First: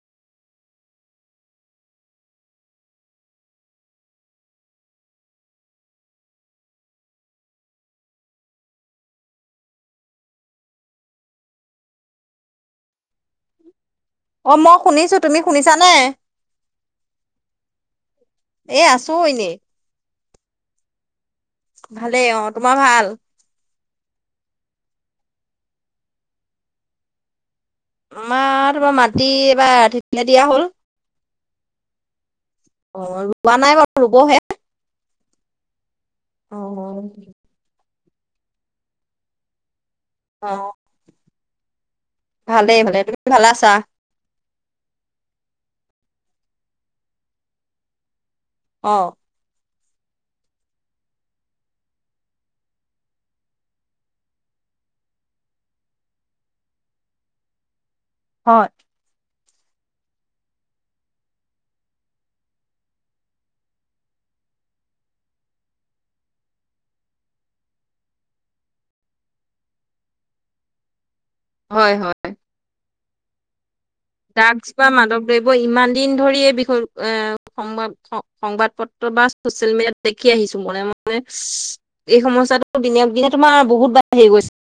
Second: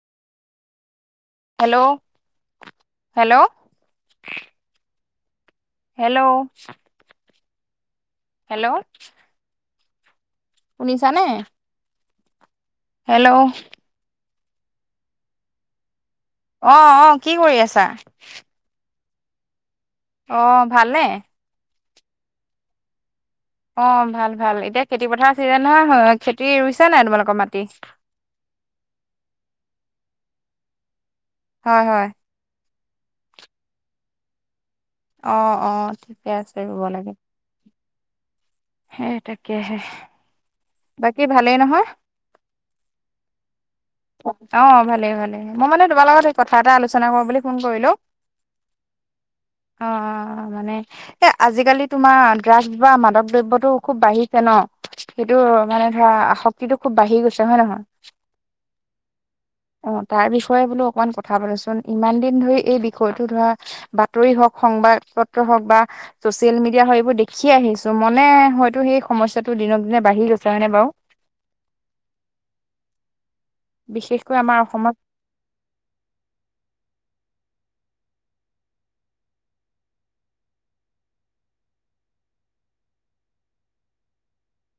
Hello hello hello hello শুনিছা নে? Hello অ মই শুনিছো। তুমি শুনিছানে? অ অ কি কৰি আছা? এ আছো এনেই। অ ভালনে? ভালেই অ। তোমাৰ ভাল? অ ভাল ভাল এতিয়া খেতি পথাৰৰ চিজন নহয় খেতি ৰুইছা নাই তোমালোকৰ মাটি? আমাৰ তোমাৰ মাটি এইবাৰ আধিতহে দিয়া হ'ল। হয়, হয়, অ ৰোৱা নাই বাৰু ৰুবহে। অ অ ঠিকে অ আছে ৰুব লাগে। সেই তাকেহে। অ, বাকী ভালেই নহয়? ভালেই ভালে তুমি ভালে আছা? অ ভালে ভালে মই মানে তোমাৰ লগত সেই কথা এটা আলোচনা কৰোঁ বুলি ফোন কৰিলোঁ। অ। অ মানে এ আজিকালি তোমাৰ ড্ৰাগছ বা মাদক দ্ৰব্যত টো খুব বাঢ়িছে ন সেইটো মানে ধৰা আ শক্তিটো খুব বাঢ়ি গৈছে হয় নহয়। হয় [unintelligible] অ তাৰ বিষয়ে বোলোঁ অকমান কথা পাতোচোন ইমান দিন ধৰি এই বিষয়টো ধৰা। বাতৰি হওঁক সংবাদ পত্ৰ হওঁক বা ছ'চিয়েল মিডিয়া এইবোৰ দেখিয়ে আহিছোঁ মনে। হয়তো সেই সমস্যাটো দিনক দিনে বাঢ়ি গৈছে হয় নে বাৰু। হয় হয়। বিশেষকৈ আমাৰ দাগচ বা অসমৰ মাদক দৈৱ ইমান দিন ধৰি এই বিষয় এ সংবাদ সংবাদ পত্ৰ বা। চচিয়েল মিডিয়াত দেখি আহিছোঁ মনে মনে এই সমস্যাটো দিনক দিনে তোমাৰ বহুত বাঢ়ি গৈছে।